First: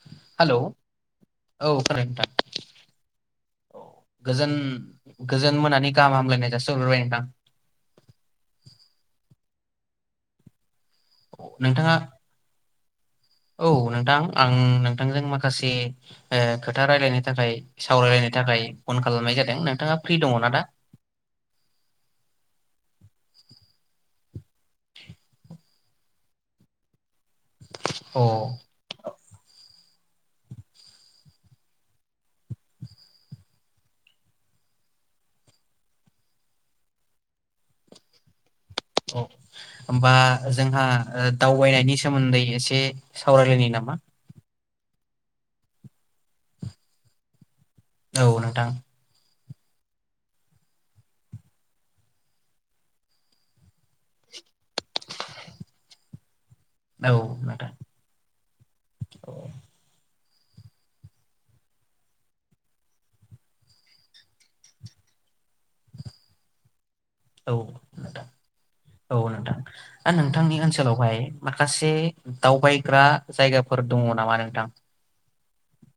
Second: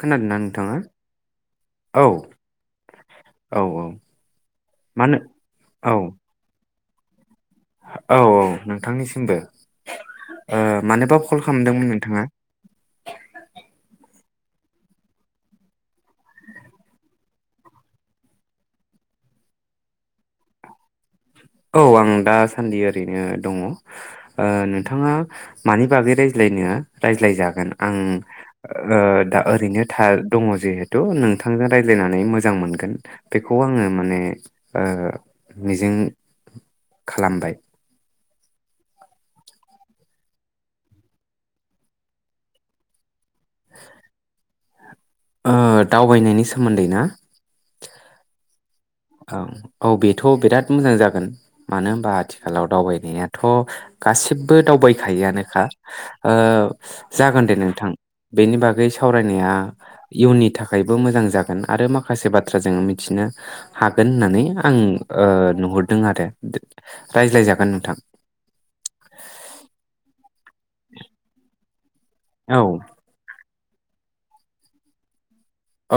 खोनादोंना हेलौ, नोंथाङा औ औ खोनादों। औ गोजोन मानो गोजोन औ मोनानि गाहाम हामलायनाय जा सि हरग्रोबाय नोंथां। औ औ नोंथांनिसिमबो। ओ मानोबा कल खालामदोंमोन नोंथाङा? औ नोंथां आं नोंथांजों माखासे ओ खोथा रायलायनो थाखाय सावरायलायनो थाखाय फन खालामनाय जादों नोंथाङा फ्रि दङ ना दा? औ आं दासान्दि ओरैनो दङ। ओ नोंथाङा मानि बागै रायज्लायनो राज्लाय जागोन आं अ औ ओ दा ओरैनो थार दङ जिहेथु नोंथांजों रायज्लायनानै मोजां मोनगोन बेखौ आङो माने ओ मिजिं खालामबाय। औ होमबा ओ जोंहा दावबायनायनि सोमोन्दै एसे सावरायलायनि नामा? ओ दावबायनायनि सोमोन्दै ना? औ नोंथां। औ औ बेथ' बिराद मोजां जागोन मानो होनबा आथिखालाव दावबायनायाथ' गासिब बबो दावबायखायो आनोखा। ओ जागोन दे नोंथां बेनि बागै सावरायनाया औ इयुननि थाखायबो मोजां जागोन आरो माखासे बाथ्रा जों मिथिनो हागोन होननानै आं ओ नुहरदों आरो औ रायज्लायजागोन नोंथां औ नोंथां आं नों थांनि ओनसोलावहाय मा खासे दाव औ बायग्रा जायगा फोर दङ नामा नोंथां?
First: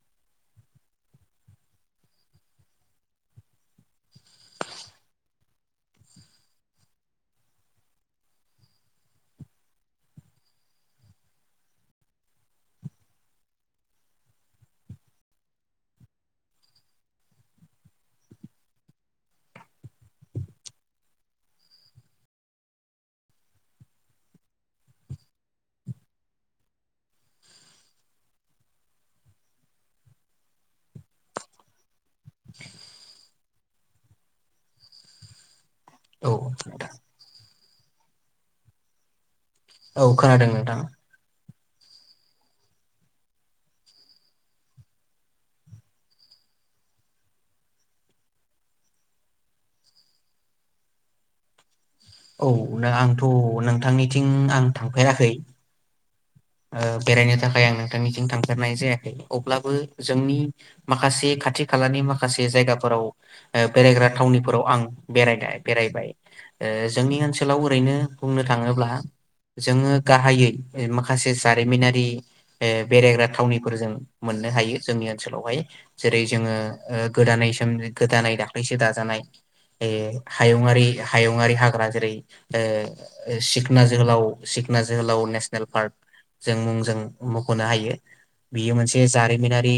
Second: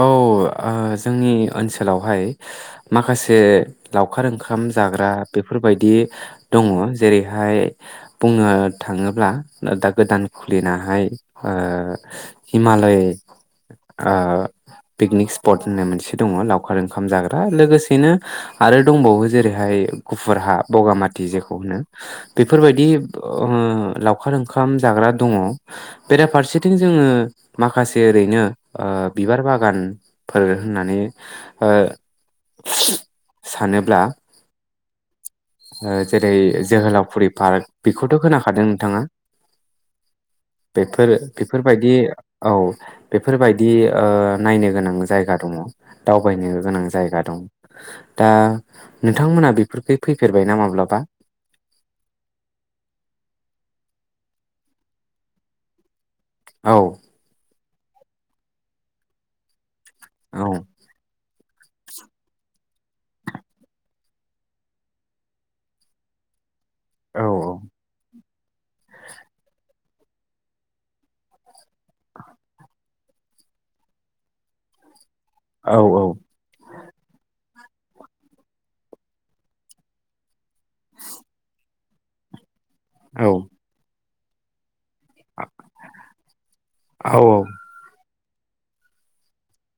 औ ओ जोंनि ओनसोलावहाय माखासे लावखार ओंखाम जाग्रा बेफोरबायदि दङ जेरैहाय बुंनो थाङोब्ला दा गोदान खुलिनाहाय ओ हिमालय ओ पिकनिक स्पट होननाय मोनसे दङ लावखार ओंखाम जाग्रा। लोगोसेनो आरो दंबावो जेरैहाय गुफुर हा बगामाथि जेखौ होनो। बेफोरबायदि ओ लावखार ओंखाम जाग्रा दङ बेराफारसेथिं जोङो माखासे ओरैनो ओ बिबार बागानफोर होननानै ओ [inaudible] सानोब्ला ओ जेरै औ जोहोलावफुरि पार्क बेखौथ' खोनाखादों नोंथाङा? औ खोनादों नोंथां। बेफोर बेफोरबायदि औ बेफोरबायदि नायनो गोनां जायगा दङ दावबायनो गोनां जायगा दं दा नोंथांमोना बेफोरखै। फैफेरबायना माब्लाबा औ आंथ' नोंथांनिथिं आं थांफेराखै औ बेरायनो थाखाय आङो। नोंथांनिथिं थांफेरनाय जायाखै अब्लाबो जोंनि औ माखासे खाथि खाथि खालानि माखासे जायगाफोराव बेरायग्रा थावनिफोराव आं बेराय बेरायबाय जोंनि औ ओनसोलाव ओरैनो बुंनो थाङोब्ला जोङो गाहायै मा माखासे जारिमिनारि बेरायग्रा थावनिफोर जों मोननो हायो जोंनिया ओनसोलावहाय औ जेरै जोङो गोदानै गोदानै दाख्लैसो दाजानाय ए हायुङारि हायुङारि हाग्रा जेरै औ सिखना जोहोलाव सिखना जोहोलाव औ नेसनेल जों मुंजों औ मख'नो हायो। बियो मोनसे जारिमिनारि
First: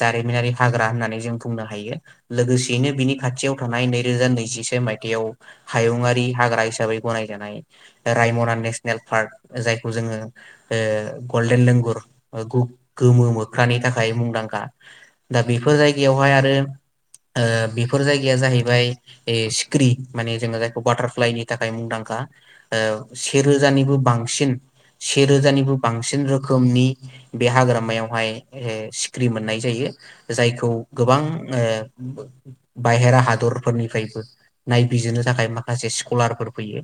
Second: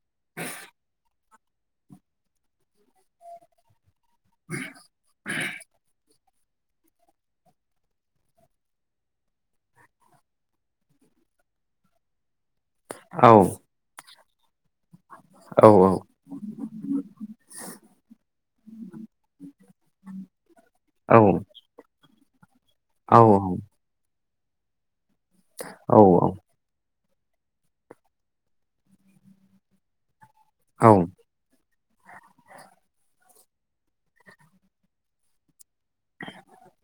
जारिमिनारि हाग्रा होननानै जों बुंनो हायो लोगोसेयैनो बिनि खाथियाव थानाय नै नै रोजा नैजिसे मायथाइयाव हायुंङारि हाग्रा हिसाबै गनायजानाय रायमना नेसनेल पार्क जायखौ जोङो ओ गल्डेन लेंगुर गोमो औ मोख्रानि थाखाय मुं लांखा। दा बेफोर औ जायगायावहाय आरो बेफोर जायगाया जाहैबाय सिख्रि माने जोङो जायखौ औ बाटारफ्लाइनि थाखाय मुंदांखा। ओ औ से रोजानिबो बांसिन सिन सेे रोजानिबो औ बांसिन रोखोमनि बे हाग्रामायावहाय सिखिरि मोननाय जायो। जायखौ गोबां ओ बाहेरा हादरफोरनिफ्रायबो नायबिजिरनो थाखाय मा? माखासे स्कलारफोर फैयो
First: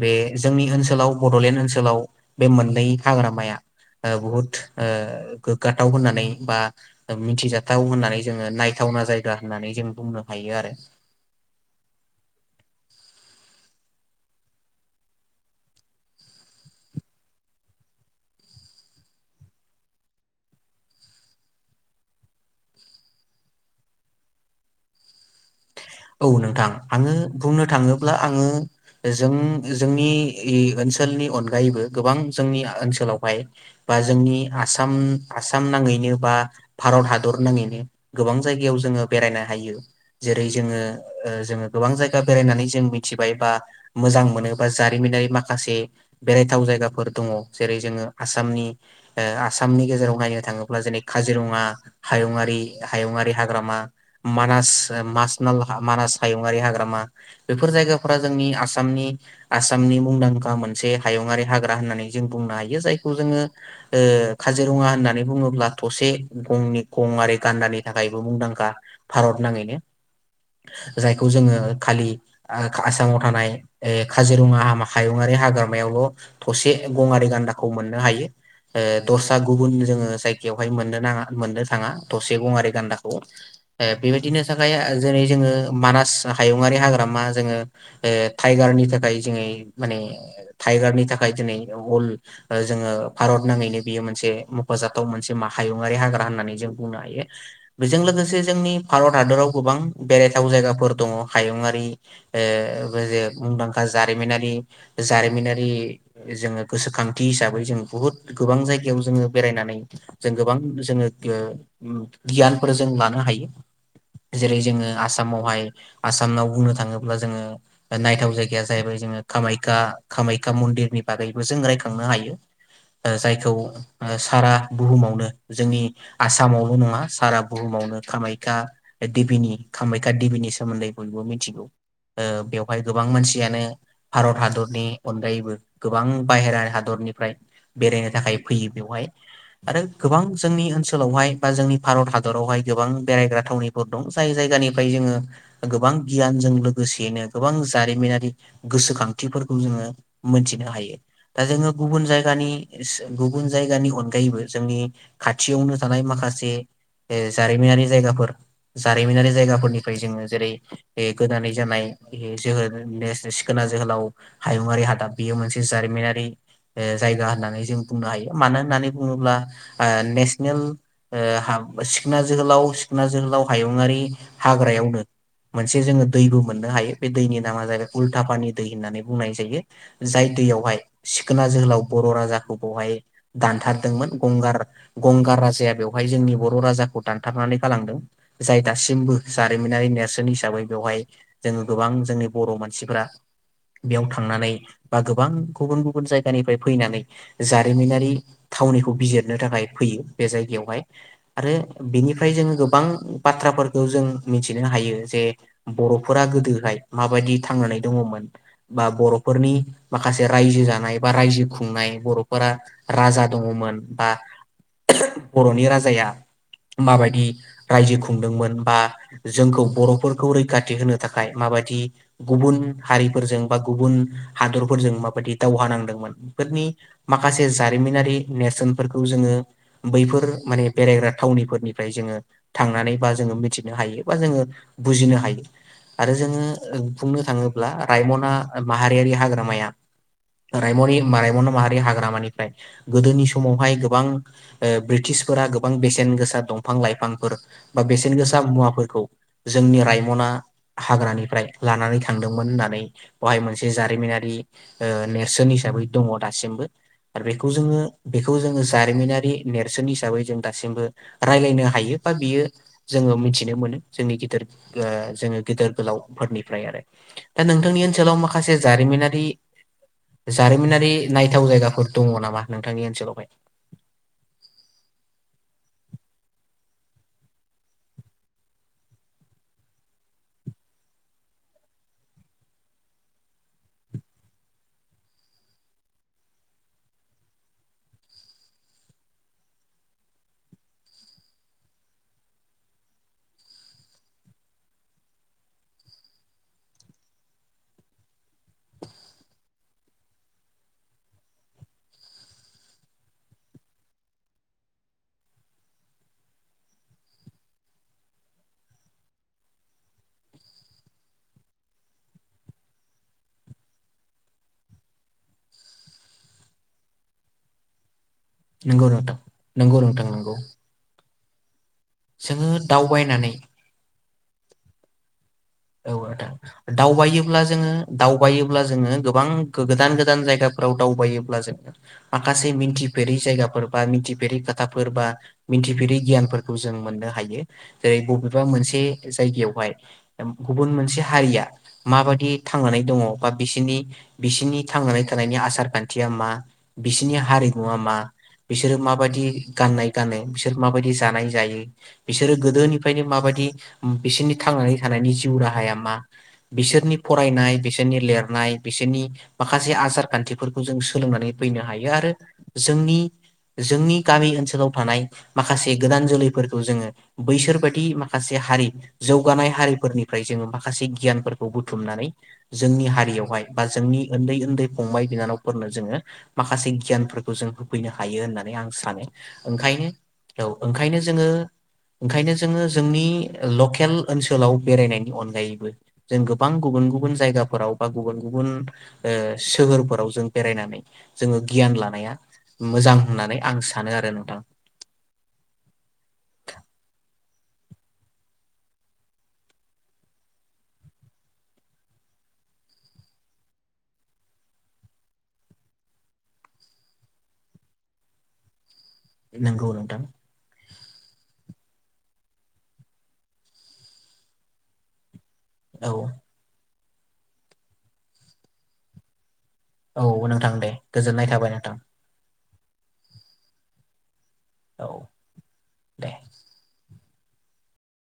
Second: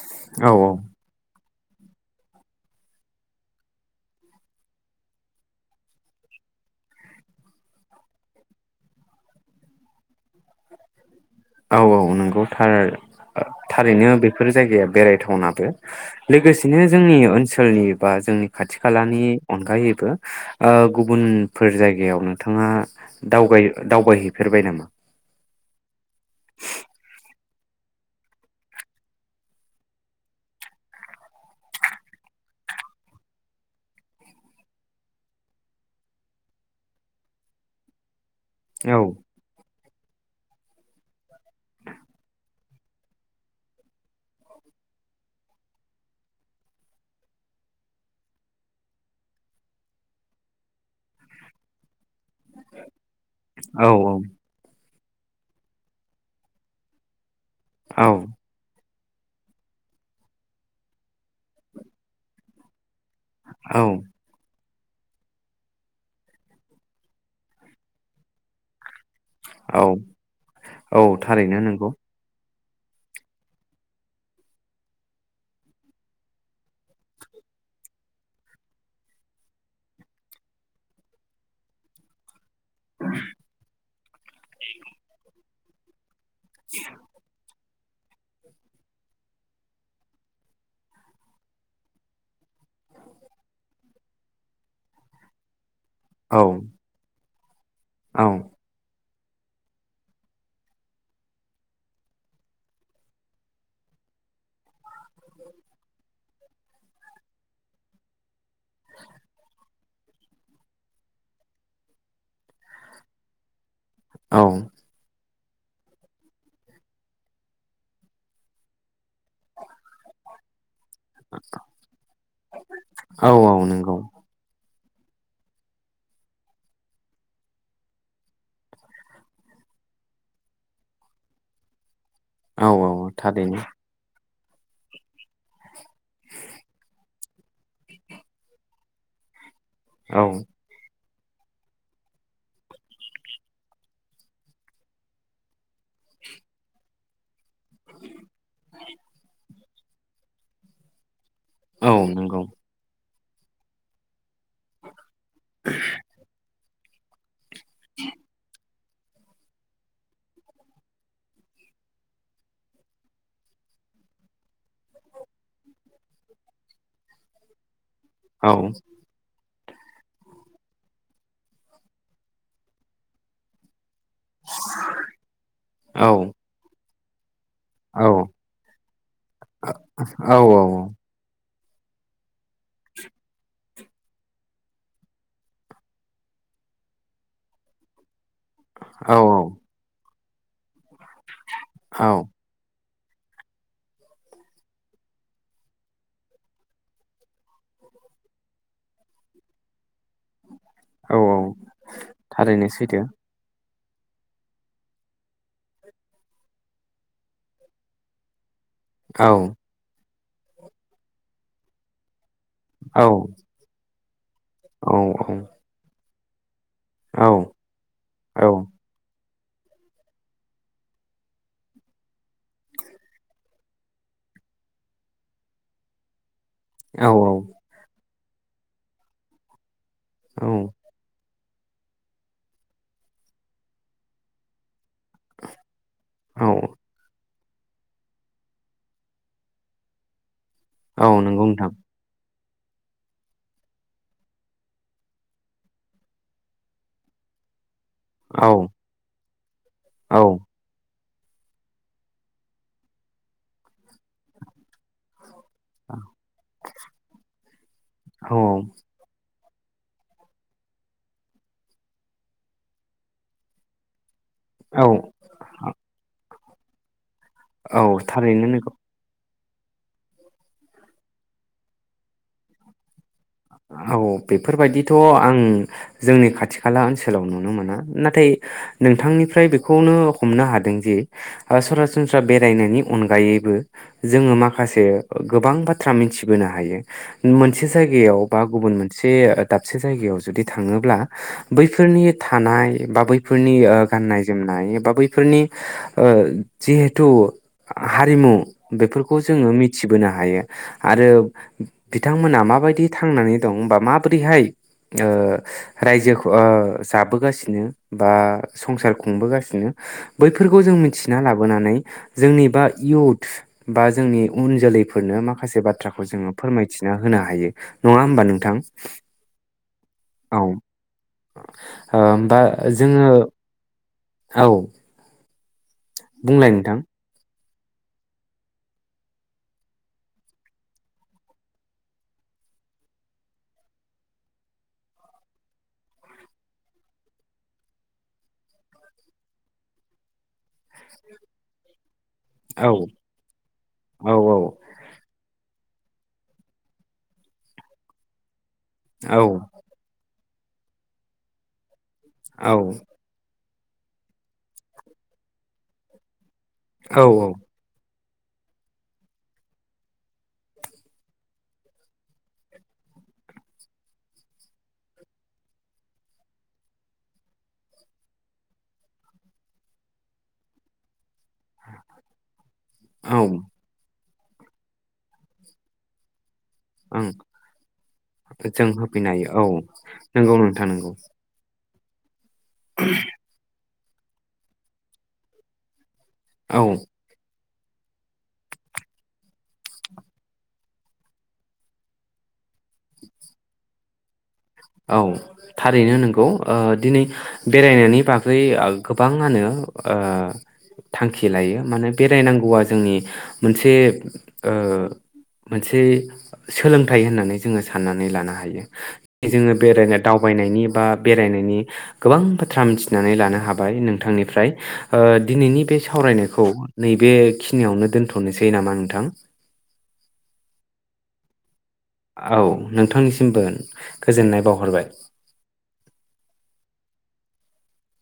बे औ जोंनि ओनसोलाव बड'लेण्ड ओनसोल ओनसोलाव। बे मोननै हाग्रामाया बुहुत गोग्गाथाव होननानै बा मिथिजाथाव होननानै जोङो नायथावना जायगा होननानै जों बुंनो हायो आरो औ औ नंगौ थार थारैनो बेफोर जायगाया बेरायथावनाबो लोगोसेनो जोंनि ओनसोलनि बा जोंनि खाथि खालानि अनगायैबो गुबुनफोर जायगायाव नोंथाङा दावबायहैफेरबाय नामा? औ नोंथां आङो बुंनो थाङोब्ला आङो जों जोंनि ओनसोलनि अनगायैबो गोबां जोंनि ओनसोलावहाय बा जोंनि आसाम आसाम नाङैनो बा भारत हादर नाङैनो गोबां जायगायाव औ जोङो बेरायनो हायो। जेरै जोङो जोङो गोबां जायगा बेरायनानै जों मिथिबाय बा मोजां मोनो बा जारिमिनारि माखासे बेरायथाव जायगाफोर दङ जेरै जोङो आसामनि ओ आसामनि गेजेराव नायनो थाङोब्ला जेरै काजिरङा हायुङारि हायुङारि हाग्रामा औ मानास मास मानास हायुंआि हाग्रामा बेफोर औ जायगाफोरा जोंनि आसामनि आसामनि मुंदांखा मोनसे हायुंङारि हाग्रा होननानै जों बुंनो हायो जाय औ जोङो औ ओ खा काजिरङा होननानै बुङोब्ला थसे गंनि गङारि गान्दानि थाखायबो मुंदांखा। भारत नाङैनो औ औ जायखौ जोङो थारैनो नंगौ खालि आसामाव थानाय काजिरङा हायुंङारि हाग्रामायावल' थसे गङारि गान्दाखौ मोननो हायो ओ दसा गुबुन जोङो जायगायावहाय मोननो नाङा मोननो थाङा थसे गङारि गान्दाखौ ए बेबायदिनो थाखाय ए जोङो मानास हायुङारि हाग्रामा जोङो ओ टाइगारनि थाखाय जोङै माने टाइगारनि थाखाय दिनै अल ओ जोङो भारत नाङैनो बेयो मोनसे मख'जाथाव मोनसे माहारि हायुङारि हाग्रा औ होननानै जों बुंनो हायो। बेजों औ लोगोसे जोंनि भारत हादराव गोबां बेरायथाव जायगाफोर दङ हायुंङारि ओ बे जे मुंदांखा जारिमिनारि जारिमिनारि जोङो गोसोखांथि हिसाबै जों बुहुद गोबां जायगायाव जोङो बेरायनानै जों गोबां जोङो गो ओ गियानफोर जों लानो हायो। औ जेरै जोङो आसामावहाय आसामाव बुंनो थाङोब्ला जोङो नायथाव जायगाया जाहैबाय जोङो कामाख्या कामाख्या मन्दिर। नि बागैबो जों रायखांनो हायो औ जायखौ औ नंगौ ओ सारा बुहुमावनो जोंनि आसामावल' नङा सारा बुहुमावनो कामाख्या देबिनि खामायाख्या देबिनि सोमोन्दै बयबो मिथिगौ। ओ औ बेवहाय औ गोबां थारैनो मानसियानो भारत हादरनि अनगायैबो गोबां बाहेरा हादरनिफ्राय बेरायनो थाखाय फैयो बेवहाय। आरो गोबां औ जोंनि ओनसोलाव सोलावहाय बा जोंनि भारत हादरावहाय गोबां बेरायग्रा थावनिफोर दं जाय जाय गानिफ्राय जोङो गोबां गियानजों लोगोसेयैनो गोबां जारिमिनारि गोसोखांथिफोरखौ जोङो मोनथिनो हायो। दा जोङो औ गुबुन नंगौ जायगानि गुबुन जायगानि अनगायैबो जोंनि खाथियावनो थानाय माखासे ए जारिमिनारि जायगाफोर जारिमिनारि जायगाफोरनिफ्राय जोङो जेरै गोदानै जानाय जोहोल सिखोना जोहोलाव हायुंङारि हादाब बेयो मोनसे जारिमिनारि ओ जायगा होननानै जों बुंनो हायो औ मानो होननानै बुङोब्ला ओ नेसनेल ओ सिखना जोहोलाव सिखना जोहोलाव हायुङारि हाग्रायावनो मोनसे जोङो औ दैबो मोननो हायो। बे दैनि नामा जायैबाय औ उल्था फानि दै होननानै बुंनाय जायो जाय औ दैयाव हायो सिखोना जोहोलाव बर' राजाखौ बेवहाय दानथारदोंमोन गंगार गंगार राजाया बेवहाय जोंनि बर' राजाखौ दानथारनानै गालांदों जाय औ दासिमबो जारिमिनारि नेेरसोननि हिसाबै बेवहाय जोङो गोबां जोंनि बर' मानसिफ्रा बेयाव थांनानै बा गोबां गुबुन गुबुन जायगानिफ्राय फैनानै जारिमिनारि थावनिखौ बिजिरनो थाखाय फैयो बे जायगायाव औ [unintelligible] आरो बिनिफ्राय जों थारैनो गोबां सैथो बाथ्राफोर बेखौ जों मिथिनो हायो जे बर'फोरा गोदोहाय माबायदि थांनानै दङमोन बा औ बर'फोरनि मा माखासे रायजो जानाय बा रायजो खुंनाय बर' फोरा औ राजा दङमोन। औ औ [unintelligible] बर'नि राजाया माबायदि औ रायजो खुंदोंमोन बा जोंखौ बर'फोरखौ रैखाथि होनो थाखाय माबायदि गुबुन हारिफोरजों बा गुबुन हादरफोरजों माबायदि दावहा नांदोंमोन फोरनि माखासे जारिमिनारि नेेरसोनफोरखौ जोङो बैफोर औ माने बेरायग्रा थावनिफोर निफ्राय जोङो थांनानै बा जोङो मिथिनो हायो बा जोङो बुजिनो हायो आरो जोङो औ बुंनो थाङोब्ला ब्ला रायमना माहारियारि हाग्रामाया रायमनि औ नंगौ रायमना नोंथां माहारि हाग्रामानि फ्राय गोदोनि समावहाय गोबां ओ ब्रिटिशफोरा गोबां बेसेन गोसा दंफां लाइफांफोर बा बेसेन गोसा औ मुवाफोर जोंनि औ रायमना हाग्रानि फ्राय लानानै थांदोंमोन होननानै बेवहाय मोनसे जारिमिनारि ओ नेर सोन हिसाबै दङ दासिमबो आरो बेखौ जोङो बेखौ औ जोङो जारिमिनारि नेरसोन हिसाबै जों दासिमबो रायलायनो हायो बा बियो जोङो मिथिनो मोनो। जोंनिखि औ जोङो गेदेर गोलावफोरनि फ्राय आरो दा औ नोंथांनि ओनसोलाव थारैनो माखासे नोंगौ जारिमिनारि जारिमिनारि नायथाव जायगाफोर दङ नामा नोंथांनि ओनसोलावहाय? औ बेफोरबायदिथ' आं जोंनि खाथि खाला ओनसोलाव नुनो मोना। नाथाय नोंथांनिफ्राय बेखौनो हमनो हादों जे सरासनस्रा बेरायनायनि अनगायैबो जोङो माखासे गोबां बाथ्रा मिथिबोनो हायो। मोनसे जायगायाव बा गुबुन मोनसे दाबसे जायगायाव जुदि थाङोब्ला बैफोरनि थानाय बा बैफोरनि गाननाय जोमनाय बा बैफोरनि ओ जिहेथु हारिमु बेफोरखौ जोङो मिथिबोनो हायो आरो बिथांमोना माबायदि थांनानै दं बा माबोरैहाय ओ रायजो ओ जाबोगासिनो बा संसार खुंबोगासिनो बैफोरखौ जों मिथिना लाबोनानै जोंनि बा इयुथ बा जोंनि उन जोलैफोरनो माखासे बाथ्राखौ जोङो फोरमायथिना होनो हायो। नङा होम नोंगौ नोंथां। नोंगौ नोंथांनि नोंगौ। औ ओ होमबा जोङो औ औ आदा। बुंलाय नोंथां दावबायोब्ला जोङो दावबायोब्ला जोङो गोबां गोदान गोदान जायगाफोराव दावबायोब्ला जोङो माखासे मिथिफेरै जायगाफोर बा मिथिफेरै खोथाफोर बा मिथिफेरै गियानफोरखौ जों मोननो हायो जेरै- बबेबा मोनसे जायगायावहाय गुबुन मोनसे हारिया माबादि औ थांनानै दङ बा बिसिनि औ बिसिनि थांनानै थानायनि आसार खान्थिया मा? बिसिनि हारिमुआ मा? बिसोरो औ माबायदि गाननाय गानो बिसोर माबायदि जानाय जायो? बिसोरो औ गोदोनिफ्रायनो माबायदि बिसोरनि थांनानै थानायनि जिउ राहाया मा? बिसोरनि औ औ फरायनाय बिसोरनि लेर नाय बिसोरनि माखासे आसार खान्थिफोरखौ जों सोलोंनानै फैनो हायो आरो जोंनि जोंनि गामि ओनसोलाव थानाय माखासे गोदान जोलैफोरखौ जोङो बैसोरबायदि माखासे हारि जौगानाय हारि फोरनिफ्राय जोङो माखासे गियानफोरखौ खौ बुथुमनानै जोंनि औ हारियावहाय बा जोंनि उन्दै उन्दै फंबाय बिनानावफोरनो जोङो माखासे ओं गियानफोरखौ जों होफैनो हायो होननानै आं जों सानो होफैनो हायो औ ओंखायनो नंगौ औ नोंथां नंगौ ओंखायनो जोङो ओंखायनो जोङो जोंनि ल खेल ओनसोलाव बेरायनायनि अनगायैबो जों गोबां औ गुबुन गुबुन जायगा फोराव बा गुबुन गुबुन सोहोरफोराव जों बेरायनानै जोङो गियान लानाया मोजां होननानै आं सानो आरो नोंथां औ थारैनो नोंगौ ओ दिनै बेरायनायनि बागै गोबाङानो ओ थांखि लायो माने बेरायनांगौआ जोंनि मोनसे ओ मोनसे सोलोंथाइ होननानै जोङो साननानै लानो हायो जोङो नंगौ बेरायनो नोंथां। दावबायनायनि बा बेरायनायनि गोबां बाथ्रा मिथिनानै लानो हाबाय नोंथांनिफ्राय ओ दिनैनि बे औ सावरायनायखौ नैबेखिनियावनो दोनथ'नोसै नामा नोंथां औ नोंथां दे गोजोननाय थाबाय नोंथां औ नोंथांनिसिमबो गोजोननाय बावहरबाय। औ दे।